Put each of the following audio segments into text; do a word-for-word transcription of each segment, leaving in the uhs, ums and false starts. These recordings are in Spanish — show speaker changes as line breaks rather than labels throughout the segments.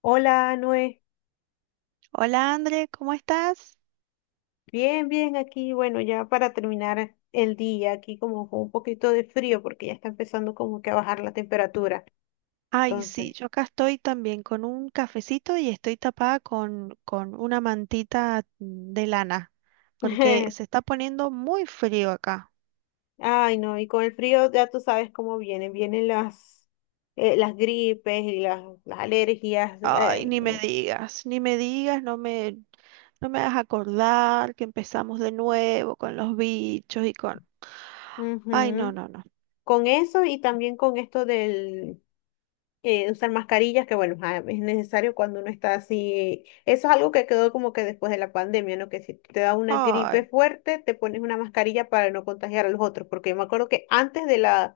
Hola, Noé.
Hola André, ¿cómo estás?
Bien, bien aquí. Bueno, ya para terminar el día, aquí como con un poquito de frío porque ya está empezando como que a bajar la temperatura.
Ay, sí,
Entonces,
yo acá estoy también con un cafecito y estoy tapada con, con una mantita de lana, porque se está poniendo muy frío acá.
ay, no, y con el frío ya tú sabes cómo vienen. Vienen las, eh, las gripes y las, las alergias.
Ay,
Ay,
ni me
no.
digas, ni me digas, no me, no me hagas acordar que empezamos de nuevo con los bichos y con... Ay, no,
Ujú.
no, no.
Con eso y también con esto del, eh, usar mascarillas, que bueno, ah, es necesario cuando uno está así. Eso es algo que quedó como que después de la pandemia, ¿no? Que si te da una gripe
Ay,
fuerte, te pones una mascarilla para no contagiar a los otros, porque yo me acuerdo que antes de la,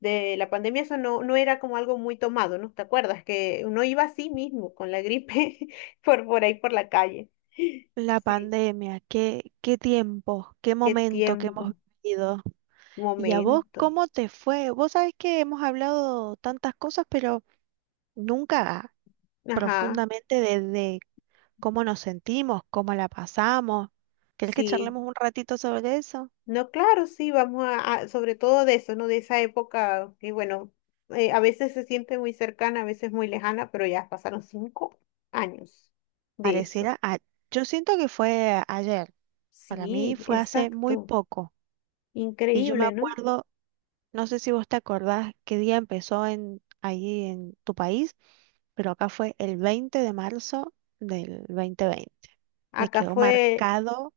de la pandemia eso no, no era como algo muy tomado, ¿no? ¿Te acuerdas? Que uno iba así mismo con la gripe por, por ahí por la calle.
la
Sí,
pandemia, qué, qué tiempo, qué
qué
momento que hemos
tiempo,
vivido. ¿Y a vos
momento.
cómo te fue? Vos sabés que hemos hablado tantas cosas, pero nunca
Ajá,
profundamente desde cómo nos sentimos, cómo la pasamos. ¿Querés que
sí.
charlemos un ratito sobre eso?
No, claro, sí, vamos a, a- sobre todo de eso, ¿no? De esa época que, bueno, eh, a veces se siente muy cercana, a veces muy lejana, pero ya pasaron cinco años de eso.
Pareciera, a- yo siento que fue ayer, para mí
Sí,
fue hace muy
exacto.
poco. Y yo me
Increíble, ¿no?
acuerdo, no sé si vos te acordás qué día empezó en, ahí en tu país, pero acá fue el veinte de marzo del dos mil veinte. Me
Acá
quedó
fue,
marcado.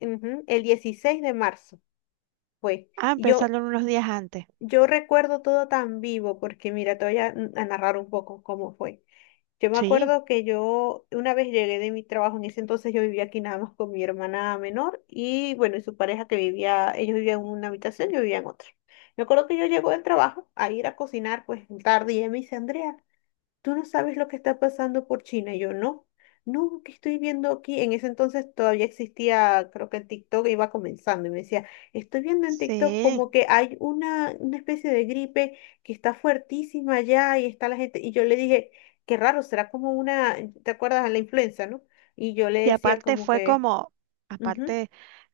ujú, el dieciséis de marzo, fue.
Ah,
Y Yo,
empezaron unos días antes.
yo recuerdo todo tan vivo, porque mira, te voy a, mm, a narrar un poco cómo fue. Yo me
Sí,
acuerdo que yo una vez llegué de mi trabajo, en ese entonces yo vivía aquí nada más con mi hermana menor y bueno, y su pareja que vivía, ellos vivían en una habitación, yo vivía en otra. Me acuerdo que yo llego del trabajo a ir a cocinar pues tarde y ella me dice, Andrea, tú no sabes lo que está pasando por China. Y yo, no, no, que estoy viendo aquí. En ese entonces todavía existía, creo que el TikTok iba comenzando y me decía, estoy viendo en TikTok
sí.
como que hay una, una especie de gripe que está fuertísima allá y está la gente. Y yo le dije, qué raro, será como una, ¿te acuerdas de la influenza, no? Y yo le
Y
decía
aparte
como
fue
que...
como,
"Ujú".
aparte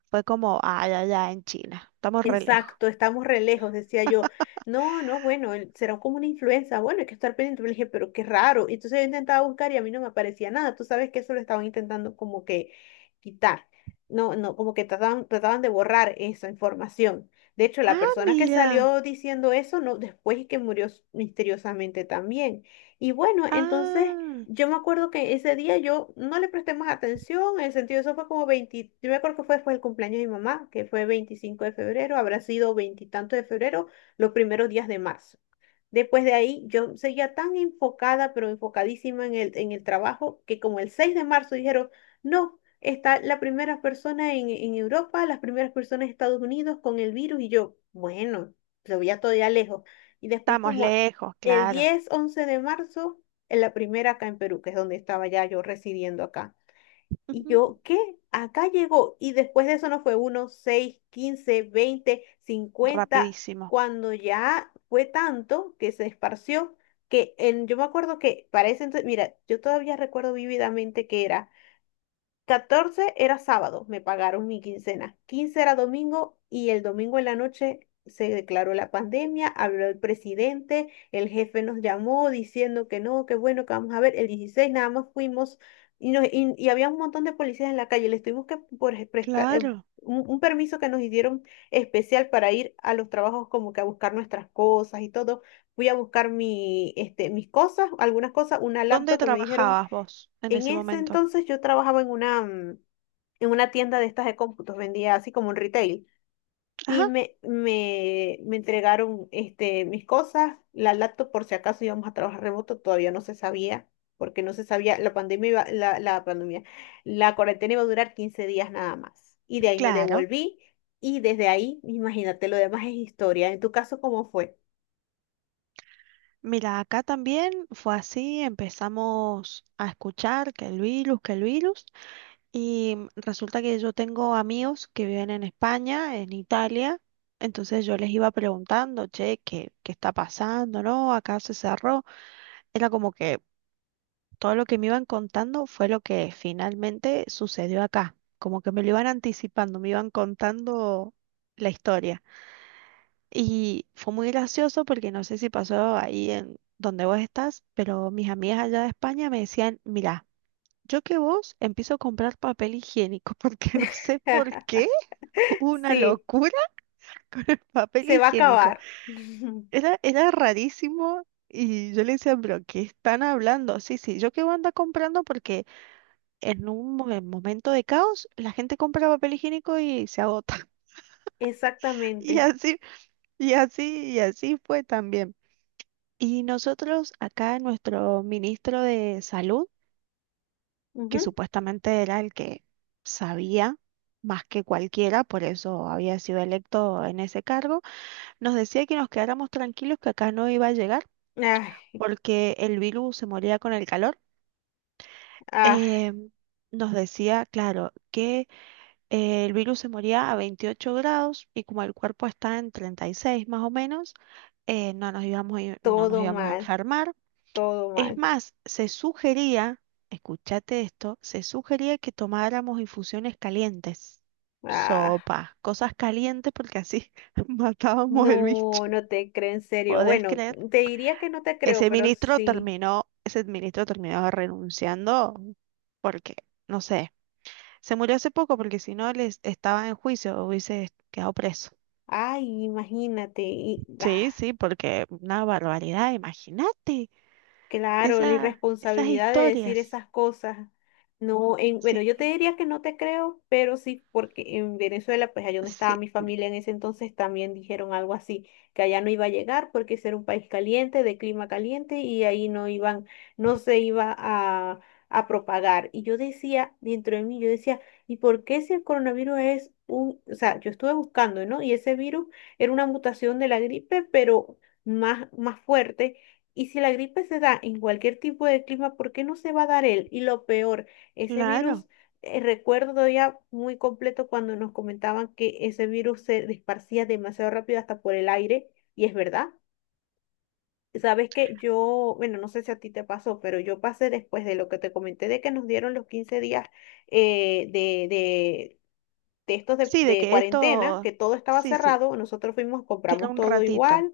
fue como, ay, allá en China. Estamos re lejos.
Exacto, estamos re lejos, decía yo. No, no, bueno, él- será como una influenza. Bueno, hay que estar pendiente. Le dije, pero qué raro. Y entonces yo intentaba buscar y a mí no me aparecía nada. Tú sabes que eso lo estaban intentando como que quitar. No, no, como que trataban, trataban de borrar esa información. De hecho, la
Ah,
persona que
mira.
salió diciendo eso, no, después es que murió s- misteriosamente también. Y bueno, entonces
Ah,
yo me acuerdo que ese día yo no le presté más atención, en el sentido, eso fue como veinte, yo me acuerdo que fue después del cumpleaños de mi mamá, que fue veinticinco de febrero, habrá sido veintitanto de febrero, los primeros días de marzo. Después de ahí, yo seguía tan enfocada, pero enfocadísima en el, en el, trabajo, que como el seis de marzo dijeron, no, está la primera persona en, en Europa, las primeras personas en Estados Unidos con el virus, y yo, bueno, se veía todavía lejos. Y después
estamos
como
lejos,
el
claro.
diez once de marzo, en la primera acá en Perú, que es donde estaba ya yo residiendo acá. Y
Ujú.
yo, ¿qué? Acá llegó. Y después de eso no fue uno, seis, quince, veinte, cincuenta
Rapidísimo.
cuando ya fue tanto que se esparció, que en, yo me acuerdo que para ese entonces, mira, yo todavía recuerdo vívidamente que era catorce, era sábado, me pagaron mi quincena. Quince era domingo y el domingo en la noche se declaró la pandemia, habló el presidente, el jefe nos llamó diciendo que no, que bueno, que vamos a ver. El dieciséis nada más fuimos y, nos- y, y había un montón de policías en la calle. Les tuvimos que por prestar eh,
Claro.
un, un, permiso que nos dieron especial para ir a los trabajos como que a buscar nuestras cosas y todo. Fui a buscar mi, este, mis cosas, algunas cosas, una
¿Dónde
laptop que me dijeron.
trabajabas vos en
En
ese
ese
momento?
entonces yo trabajaba en una, mm, en una tienda de estas de cómputos, vendía así como un retail. Y
Ajá,
me, me, me entregaron este, mis cosas, la laptop por si acaso íbamos a trabajar remoto, todavía no se sabía, porque no se sabía, la pandemia iba- la, la pandemia, la cuarentena iba a durar quince días nada más. Y de ahí me
claro.
devolví y desde ahí, imagínate, lo demás es historia. En tu caso, ¿cómo fue?
Mira, acá también fue así, empezamos a escuchar que el virus, que el virus. Y resulta que yo tengo amigos que viven en España, en Italia, entonces yo les iba preguntando, che, ¿qué, qué está pasando? ¿No? Acá se cerró. Era como que todo lo que me iban contando fue lo que finalmente sucedió acá. Como que me lo iban anticipando, me iban contando la historia. Y fue muy gracioso porque no sé si pasó ahí en donde vos estás, pero mis amigas allá de España me decían, mirá. Yo que vos empiezo a comprar papel higiénico, porque no sé por qué hubo una
Sí,
locura con el papel
se va a
higiénico.
acabar.
Era, era rarísimo y yo le decía, pero ¿qué están hablando? Sí, sí, yo que vos anda comprando porque en un mo- en momento de caos la gente compra papel higiénico y se agota. Y
Exactamente.
así, y así, y así fue también. Y nosotros acá, nuestro ministro de Salud, que
Ujú.
supuestamente era el que sabía más que cualquiera, por eso había sido electo en ese cargo, nos decía que nos quedáramos tranquilos que acá no iba a llegar
Ay,
porque el virus se moría con el calor.
ah
Eh, Nos decía, claro, que eh, el virus se moría a veintiocho grados y como el cuerpo está en treinta y seis más o menos, eh, no nos íbamos, a ir- no nos
Todo
íbamos a
mal,
enfermar.
todo
Es
mal.
más, se sugería, escúchate esto, se sugería que tomáramos infusiones calientes,
Ah,
sopa, cosas calientes porque así matábamos el bicho.
no, no te creo en serio.
¿Podés
Bueno,
creer?
te diría que no te creo,
Ese
pero
ministro
sí.
terminó, ese ministro terminó renunciando porque, no sé, se murió hace poco porque si no les estaba en juicio, hubiese quedado preso.
Ay, imagínate. y- ah,
Sí, sí, porque una barbaridad, imagínate
Claro, la
esa, esas
irresponsabilidad de decir
historias.
esas cosas. No, en, bueno, yo
Sí,
te diría que no te creo, pero sí, porque en Venezuela, pues allá donde estaba
sí,
mi familia en ese entonces, también dijeron algo así, que allá no iba a llegar porque ese era un país caliente, de clima caliente, y ahí no iban, no se iba a, a propagar. Y yo decía, dentro de mí, yo decía, ¿y por qué si el coronavirus es un, o sea, yo estuve buscando, ¿no? Y ese virus era una mutación de la gripe, pero más, más fuerte. Y si la gripe se da en cualquier tipo de clima, ¿por qué no se va a dar él? Y lo peor, ese
claro.
virus, eh, recuerdo ya muy completo cuando nos comentaban que ese virus se esparcía demasiado rápido hasta por el aire, y es verdad. Sabes que yo, bueno, no sé si a ti te pasó, pero yo pasé después de lo que te comenté de que nos dieron los quince días eh, de, de, de estos de,
Sí, de
de
que
cuarentena,
esto,
que todo estaba
sí, sí,
cerrado, nosotros fuimos,
queda
compramos
un
todo
ratito,
igual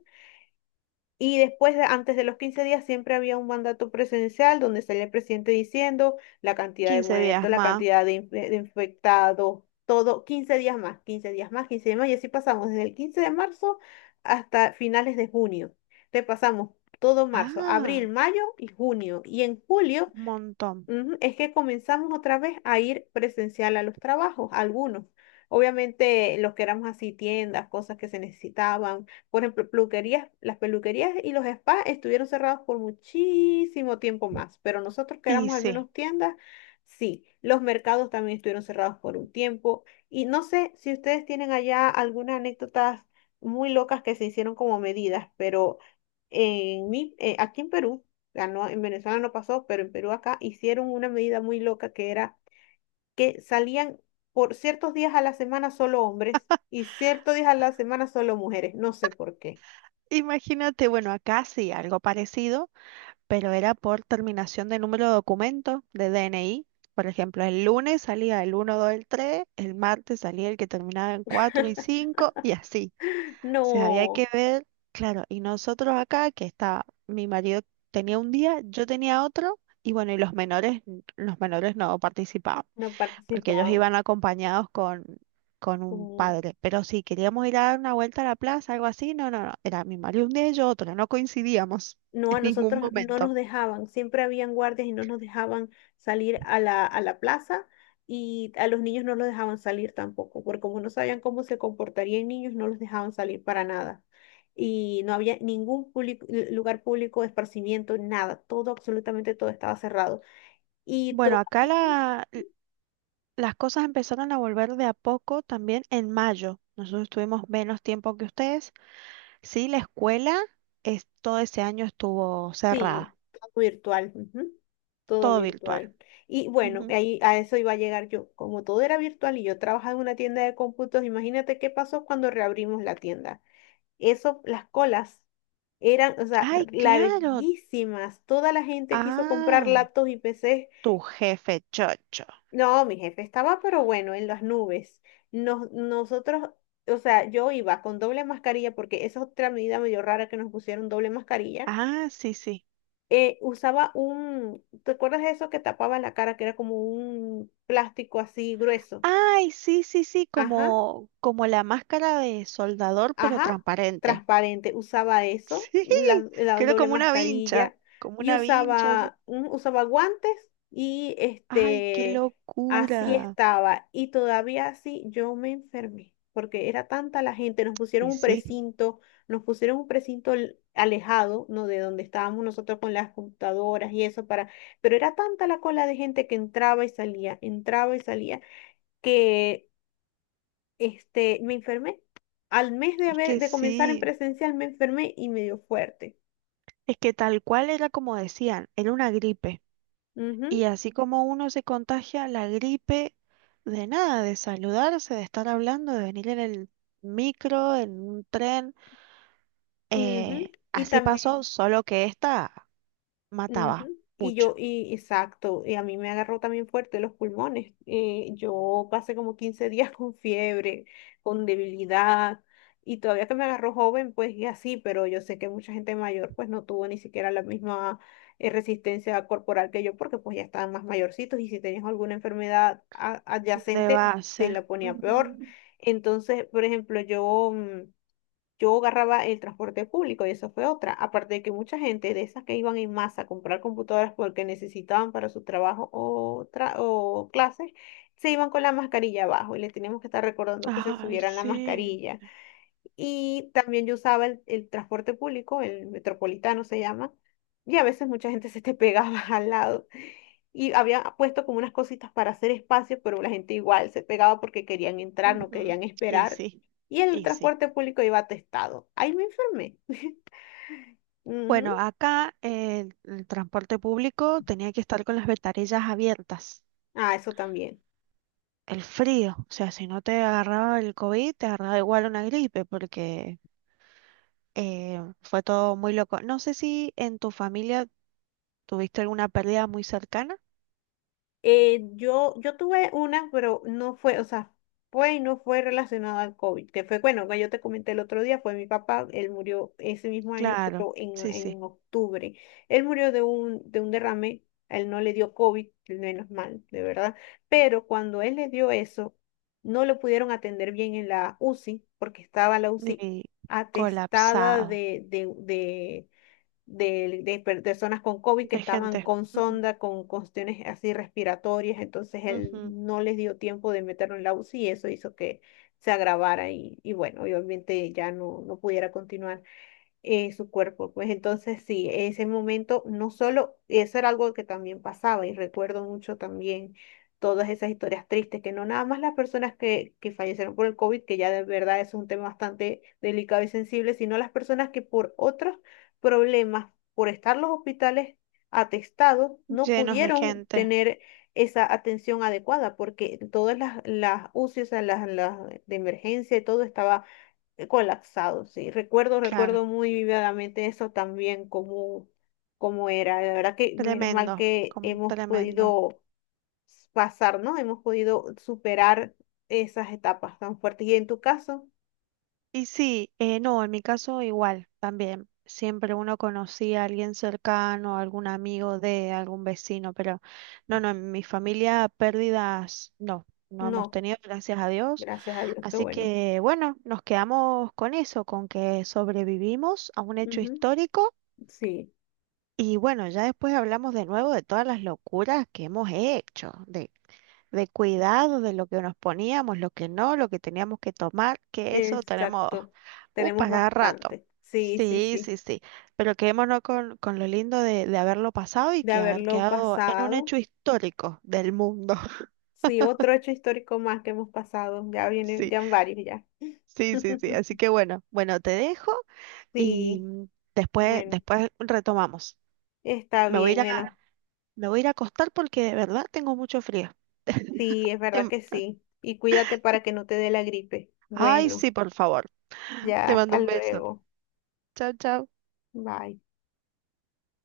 y después, de- antes de los quince días, siempre había un mandato presidencial donde salía el presidente diciendo la cantidad de
quince días
muertos, la
más.
cantidad de, inf- de infectados, todo, quince días más, quince días más, quince días más, y así pasamos desde el quince de marzo hasta finales de junio. Te pasamos todo marzo, abril,
Ah,
mayo y junio. Y en julio,
un montón.
ujú, es que comenzamos otra vez a ir presencial a los trabajos, algunos. Obviamente los que éramos así, tiendas, cosas que se necesitaban. Por ejemplo, peluquerías, las peluquerías y los spas estuvieron cerrados por muchísimo tiempo más, pero nosotros que
Y
éramos al
sí,
menos tiendas, sí. Los mercados también estuvieron cerrados por un tiempo. Y no sé si ustedes tienen allá algunas anécdotas muy locas que se hicieron como medidas, pero en mi, eh, aquí en Perú ganó, en Venezuela no pasó, pero en Perú acá hicieron una medida muy loca que era que salían por ciertos días a la semana solo hombres y ciertos días a la semana solo mujeres, no sé por qué.
imagínate, bueno, acá sí, algo parecido, pero era por terminación de número de documento de D N I. Por ejemplo, el lunes salía el uno, dos, el tres, el martes salía el que terminaba en cuatro y cinco y así. O sea, había que
No,
ver, claro, y nosotros acá, que estaba mi marido tenía un día, yo tenía otro, y bueno, y los menores, los menores no participaban.
no
Porque ellos
participaban.
iban acompañados con, con un padre. Pero si queríamos ir a dar una vuelta a la plaza, algo así, no, no, no, era mi marido un día y yo otro, no coincidíamos
No,
en
a
ningún
nosotros no
momento.
nos dejaban, siempre habían guardias y no nos dejaban salir a la, a la plaza y a los niños no los dejaban salir tampoco, porque como no sabían cómo se comportarían niños, no los dejaban salir para nada. Y no había ningún público- lu- lugar público de esparcimiento, nada, todo, absolutamente todo estaba cerrado. Y
Bueno, acá
todavía.
la- las cosas empezaron a volver de a poco también en mayo. Nosotros tuvimos menos tiempo que ustedes. Sí, la escuela es, todo ese año estuvo
Sí,
cerrada,
todo virtual, ujú. Todo
todo virtual.
virtual. Y bueno,
Ujú.
ahí a eso iba a llegar yo. Como todo era virtual y yo trabajaba en una tienda de cómputos, imagínate qué pasó cuando reabrimos la tienda. Eso, las colas eran, o sea, r-
Ay, claro.
larguísimas. Toda la gente quiso comprar
Ay,
laptops y P Cs.
tu jefe chocho.
No, mi jefe estaba, pero bueno, en las nubes. Nos, nosotros, o sea, yo iba con doble mascarilla porque esa es otra medida medio rara que nos pusieron doble mascarilla,
Ah, sí, sí.
eh, usaba un, ¿te acuerdas de eso que tapaba la cara, que era como un plástico así grueso?
Ay, sí, sí, sí,
Ajá.
como, como la máscara de soldador, pero
Ajá,
transparente.
transparente, usaba eso,
Sí,
la, la
que era
doble
como una vincha,
mascarilla
como
y
una vincha, así.
usaba, mm, usaba guantes y
Ay, qué
este, así
locura.
estaba. Y todavía así yo me enfermé, porque era tanta la gente, nos pusieron
Y
un
sí,
precinto, nos pusieron un precinto l- alejado, ¿no? De donde estábamos nosotros con las computadoras y eso para, pero era tanta la cola de gente que entraba y salía, entraba y salía, que este, me enfermé. Al mes de
es
haber,
que
de comenzar en
sí,
presencial me enfermé y me dio fuerte.
es que tal cual era como decían, era una gripe.
Ujú,
Y así como uno se contagia la gripe de nada, de saludarse, de estar hablando, de venir en el micro, en un tren,
ujú.
eh,
Y
así pasó,
también.
solo que esta mataba.
Ujú. Y yo, y exacto, y a mí me agarró también fuerte los pulmones. Eh, yo pasé como quince días con fiebre, con debilidad, y todavía que me agarró joven, pues y así, pero yo sé que mucha gente mayor pues no tuvo ni siquiera la misma eh, resistencia corporal que yo, porque pues ya estaban más mayorcitos y si tenías alguna enfermedad a-
De
adyacente, te
base.
la ponía peor.
Ujú.
Entonces, por ejemplo, yo... mm, yo agarraba el transporte público y eso fue otra. Aparte de que mucha gente de esas que iban en masa a comprar computadoras porque necesitaban para su trabajo o, tra- o clases, se iban con la mascarilla abajo y les teníamos que estar recordando que se
Ay,
subieran la
sí.
mascarilla. Y también yo usaba el, el transporte público, el metropolitano se llama, y a veces mucha gente se te pegaba al lado. Y había puesto como unas cositas para hacer espacio, pero la gente igual se pegaba porque querían entrar, no
Ujú.
querían
Y
esperar.
sí,
Y el
y sí.
transporte público iba atestado. Ahí me enfermé.
Bueno,
Ujú.
acá el, el transporte público tenía que estar con las ventanillas abiertas.
Ah, eso también.
El frío, o sea, si no te agarraba el COVID, te agarraba igual una gripe, porque eh, fue todo muy loco. No sé si en tu familia tuviste alguna pérdida muy cercana.
Eh, yo, yo tuve una, pero no fue, o sea, fue y no fue relacionada al COVID, que fue, bueno, que yo te comenté el otro día, fue mi papá, él murió ese mismo año,
Claro,
pero en,
sí, sí.
en octubre. Él murió de un, de un derrame, a él no le dio COVID, menos mal, de verdad, pero cuando él le dio eso, no lo pudieron atender bien en la UCI, porque estaba la UCI
Y
atestada
colapsado
de, de, de de, de per- personas con COVID que
de
estaban
gente.
con
Ujú,
sonda, con cuestiones así respiratorias, entonces él
ujú.
no les dio tiempo de meterlo en la UCI y eso hizo que se agravara y, y bueno, y obviamente ya no, no pudiera continuar, eh, su cuerpo. Pues entonces sí, ese momento no solo, eso era algo que también pasaba y recuerdo mucho también todas esas historias tristes, que no nada más las personas que, que fallecieron por el COVID, que ya de verdad eso es un tema bastante delicado y sensible, sino las personas que por otros problemas, por estar los hospitales atestados, no
Llenos de
pudieron
gente.
tener esa atención adecuada, porque todas las, las UCI, o sea, las, las de emergencia y todo estaba colapsado, sí. Recuerdo,
Claro,
recuerdo muy vividamente eso también, cómo, cómo era. La verdad que menos mal
tremendo,
que
com-
hemos
tremendo.
podido pasar, ¿no? Hemos podido superar esas etapas tan fuertes. Y en tu caso,
Y sí, eh, no, en mi caso igual, también. Siempre uno conocía a alguien cercano, algún amigo de algún vecino, pero no, no, en mi familia pérdidas no, no hemos
no,
tenido, gracias a Dios.
gracias a Dios, qué
Así
bueno.
que bueno, nos quedamos con eso, con que sobrevivimos a un hecho
Ujú.
histórico
Sí,
y bueno, ya después hablamos de nuevo de todas las locuras que hemos hecho, de de cuidado de lo que nos poníamos, lo que no, lo que teníamos que tomar, que eso tenemos
exacto.
uh,
Tenemos
para cada rato.
bastante. Sí, sí,
Sí,
sí.
sí, sí. Pero quedémonos con, con lo lindo de, de haberlo pasado y
De
que haber
haberlo
quedado en un
pasado.
hecho histórico del mundo.
Sí, otro hecho histórico más que hemos pasado. Ya viene,
Sí,
ya van varios ya.
sí, sí, sí. Así que bueno, bueno, te dejo y
Sí,
mm, después,
bueno.
después retomamos.
Está
Me voy a
bien,
ir
bueno,
a, me voy a ir a acostar porque de verdad tengo mucho frío.
sí, es verdad
Te-
que sí. Y cuídate para que no te dé la gripe.
Ay,
Bueno,
sí, por favor.
ya,
Te mando
hasta
un beso.
luego.
Chao, chao.
Bye.